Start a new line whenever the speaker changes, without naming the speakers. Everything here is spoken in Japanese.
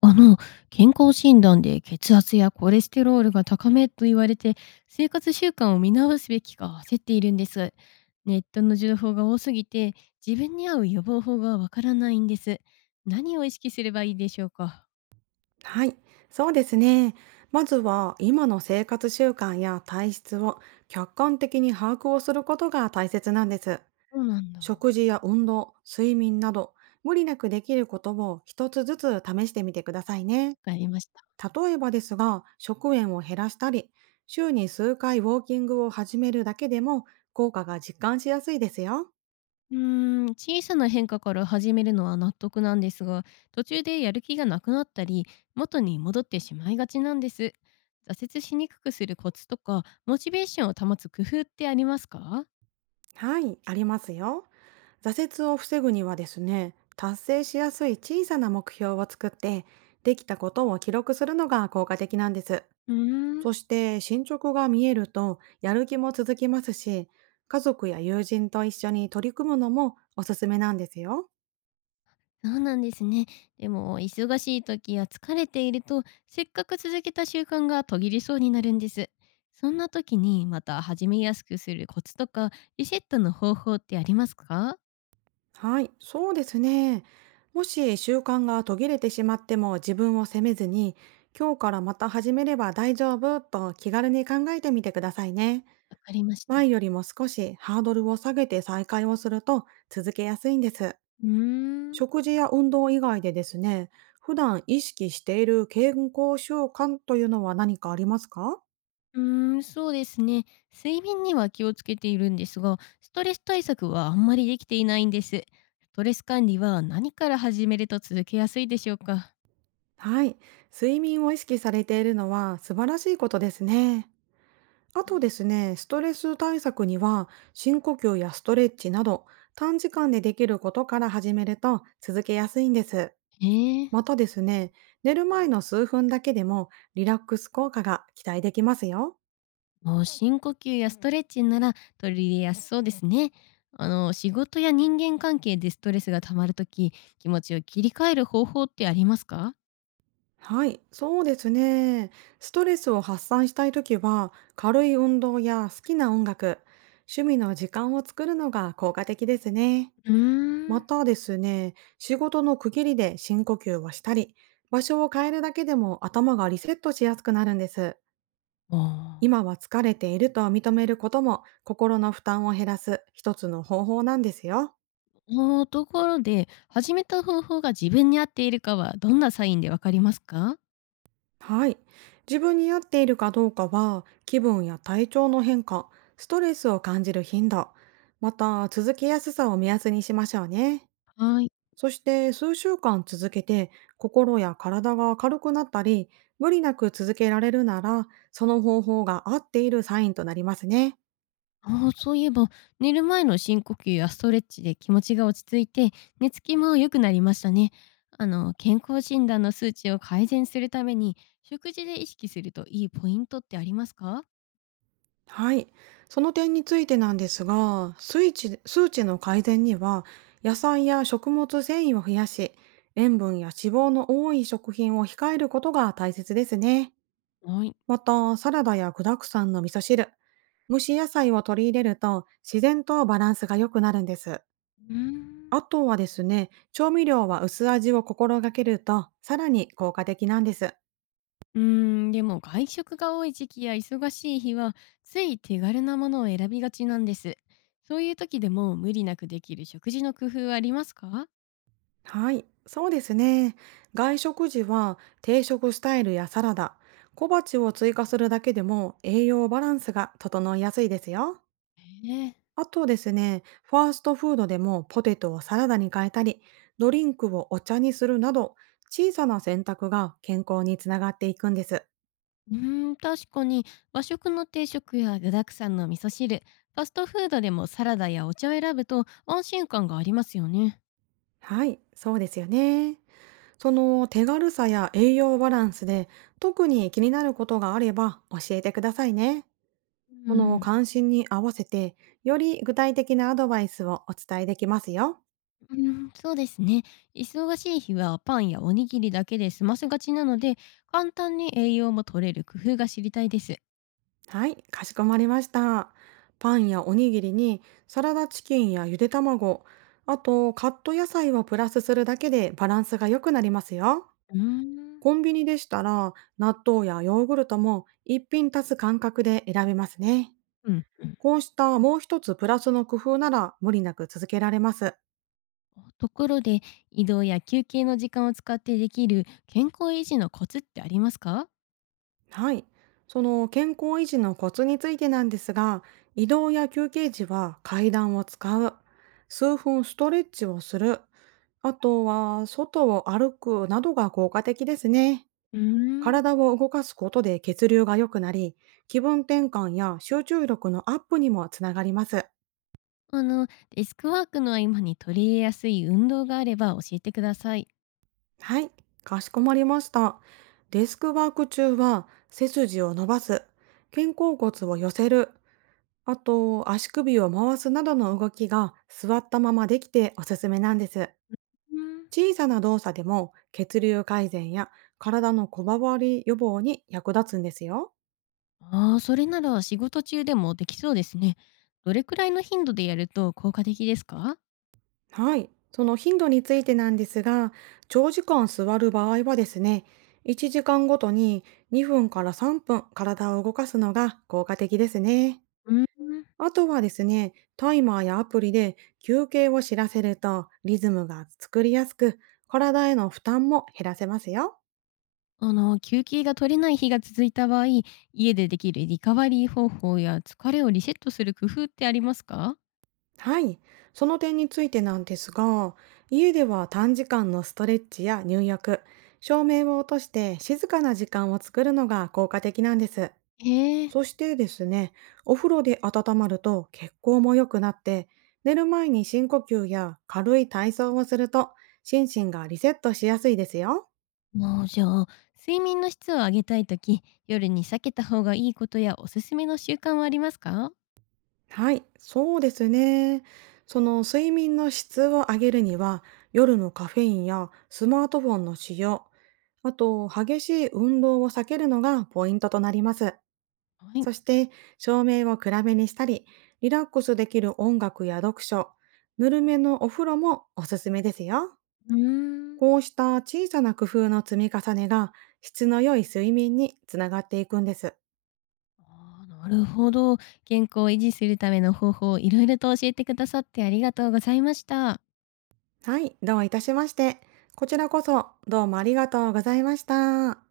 あの、健康診断で血圧やコレステロールが高めと言われて、生活習慣を見直すべきか焦っているんです。ネットの情報が多すぎて、自分に合う予防法がわからないんです。何を意識すればいいでしょうか？
はい、そうですね。まずは今の生活習慣や体質を客観的に把握をすることが大切なんです。
そうなんだ。わ
食事や運動、睡眠など無理なくできることを一つずつ試してみてくださいね。
かりました。
例えばですが、食塩を減らしたり、週に数回ウォーキングを始めるだけでも効果が実感しやすいですよ。
うー小さな変化から始めるのは納得なんですが、途中でやる気がなくなったり、元に戻ってしまいがちなんです。挫折しにくくするコツとか、モチベーションを保つ工夫ってありますか？
はい、ありますよ。挫折を防ぐにはですね、達成しやすい小さな目標を作って、できたことを記録するのが効果的なんです。
うーん、
そして進捗が見えると、やる気も続きますし、家族や友人と一緒に取り組むのもおすすめなんですよ。
そうなんですね。でも、忙しい時や疲れていると、せっかく続けた習慣が途切れそうになるんです。そんな時にまた始めやすくするコツとか、リセットの方法ってありますか？
はい、そうですね。もし習慣が途切れてしまっても自分を責めずに、今日からまた始めれば大丈夫と気軽に考えてみてくださいね。
わかりました。
前よりも少しハードルを下げて再開をすると続けやすいんです。
うーん。
食事や運動以外でですね、普段意識している健康習慣というのは何かありますか？
そうですね。睡眠には気をつけているんですが、ストレス対策はあんまりできていないんです。ストレス管理は何から始めると続けやすいでしょうか？
はい。睡眠を意識されているのは素晴らしいことですね。あ
は
とで
い、
すね、ストレス対策には深呼吸やストレッチなど短時間でできることから始めると続けやすいんです。
ええ。
またですね、寝る前の数分だけでもリラックス効果が期待できますよ。
ああ、深呼吸やストレッチなら取り入れやすそうですね。あの、仕事や人間関係でストレスがたまるとき、気持ちを切り替える方法ってありますか？
はい、そうですね。ストレスを発散したいときは、軽い運動や好きな音楽、趣味の時間を作るのが効果的ですね。
うー
ま
ん。
たですね、仕事の区切りで深呼吸をしたり、場所を変えるだけでも頭がリセットしやすくなるんです。
ああ、
今は疲れていると認めることも、心の負担を減らす一つの方法なんですよ。
そのところで、始めた方法が自分に合っているかはどんなサインでわかりますか？
はい。自分に合っているかどうかは、気分や体調の変化、ストレスを感じる頻度、また続けやすさを目安にしましょうね。
はい。
そして数週間続けて心や体が軽くなったり、無理なく続けられるなら、その方法が合っているサインとなりますね。
ああ、そういえば、寝る前の深呼吸やストレッチで気持ちが落ち着いて、寝つきも良くなりましたね。健康診断の数値を改善するために、食事で意識するといいポイントってありますか？
はい。その点についてなんですが、数値の改善には、野菜や食物繊維を増やし、塩分や脂肪の多い食品を控えることが大切ですね。
はい。
また、サラダや具沢山の味噌汁、蒸し野菜を取り入れると、自然とバランスが良くなるんです。
うーん。
あとはですね、調味料は薄味を心がけると、さらに効果的なんです。
うーでも外食が多い時期や忙しい日は、つい手軽なものを選びがちなんです。そういう時でも無理なくできる食事の工夫はありますか？
はい、そうですね。外食時は定食スタイルやサラダ、小鉢を追加するだけでも栄養バランスが整いやすいですよ。
え。
あとですね、ファーストフードでもポテトをサラダに変えたり、ドリンクをお茶にするなど、小さな選択が健康につながっていくんです。
うーん、確かに和食の定食や具沢山の味噌汁、ファストフードでもサラダやお茶を選ぶと安心感がありますよね。
はい、そうですよね。その手軽さや栄養バランスで特に気になることがあれば教えてくださいね。
う
その
ん、
関心に合わせて、より具体的なアドバイスをお伝えできますよ。
うん、そうですね。忙しい日はパンやおにぎりだけで済ませがちなので、簡単に栄養も取れる工夫が知りたいです。
はい、かしこまりました。パンやおにぎりにサラダチキンやゆで卵、あとカット野菜をプラスするだけでバランスが良くなりますよ。
うーん、
コンビニでしたら納豆やヨーグルトも一品足す感覚で選べますね。
うん。
こうしたもう一つプラスの工夫なら無理なく続けられます。
ところで、移動や休憩の時間を使ってできる健康維持のコツってありますか？
はい。その健康維持のコツについてなんですが、移動や休憩時は階段を使う、数分ストレッチをする、あとは外を歩くなどが効果的ですね。
うーん。
体を動かすことで血流が良くなり、気分転換や集中力のアップにもつながります。
あの、デスクワークの合間に取り入れやすい運動があれば教えてください。
はい、かしこまりました。デスクワーク中は背筋を伸ばす、肩甲骨を寄せる、あと、足首を回すなどの動きが座ったままできておすすめなんです。
うん。
小さな動作でも血流改善や体のこばわり予防に役立つんですよ。
ああ、それなら仕事中でもできそうですね。どれくらいの頻度でやると効果的ですか？
はい。その頻度についてなんですが、長時間座る場合はですね、1時間ごとに2分から3分体を動かすのが効果的ですね。
うん。
あとはですね、タイマーやアプリで休憩を知らせるとリズムが作りやすく、体への負担も減らせますよ。
休憩が取れない日が続いた場合、家でできるリカバリー方法や疲れをリセットする工夫ってありますか？
はい。その点についてなんですが、家では短時間のストレッチや入浴、照明を落として静かな時間を作るのが効果的なんです。
へえ。
そしてですね、お風呂で温まると血行も良くなって、寝る前に深呼吸や軽い体操をすると心身がリセットしやすいですよ。
もうじゃあ、睡眠の質を上げたいとき、夜に避けた方がいいことやおすすめの習慣はありますか？
はい、そうですね。その睡眠の質を上げるには、夜のカフェインやスマートフォンの使用、あと激しい運動を避けるのがポイントとなります。
はい。
そして、照明を暗めにしたり、リラックスできる音楽や読書、ぬるめのお風呂もおすすめですよ。
うーん。
こうした小さな工夫の積み重ねが質の良い睡眠につながっていくんです。
ああ、なるほど。健康を維持するための方法、いろいろと教えてくださってありがとうございました。
はい、どういたしまして。こちらこそ、どうもありがとうございました。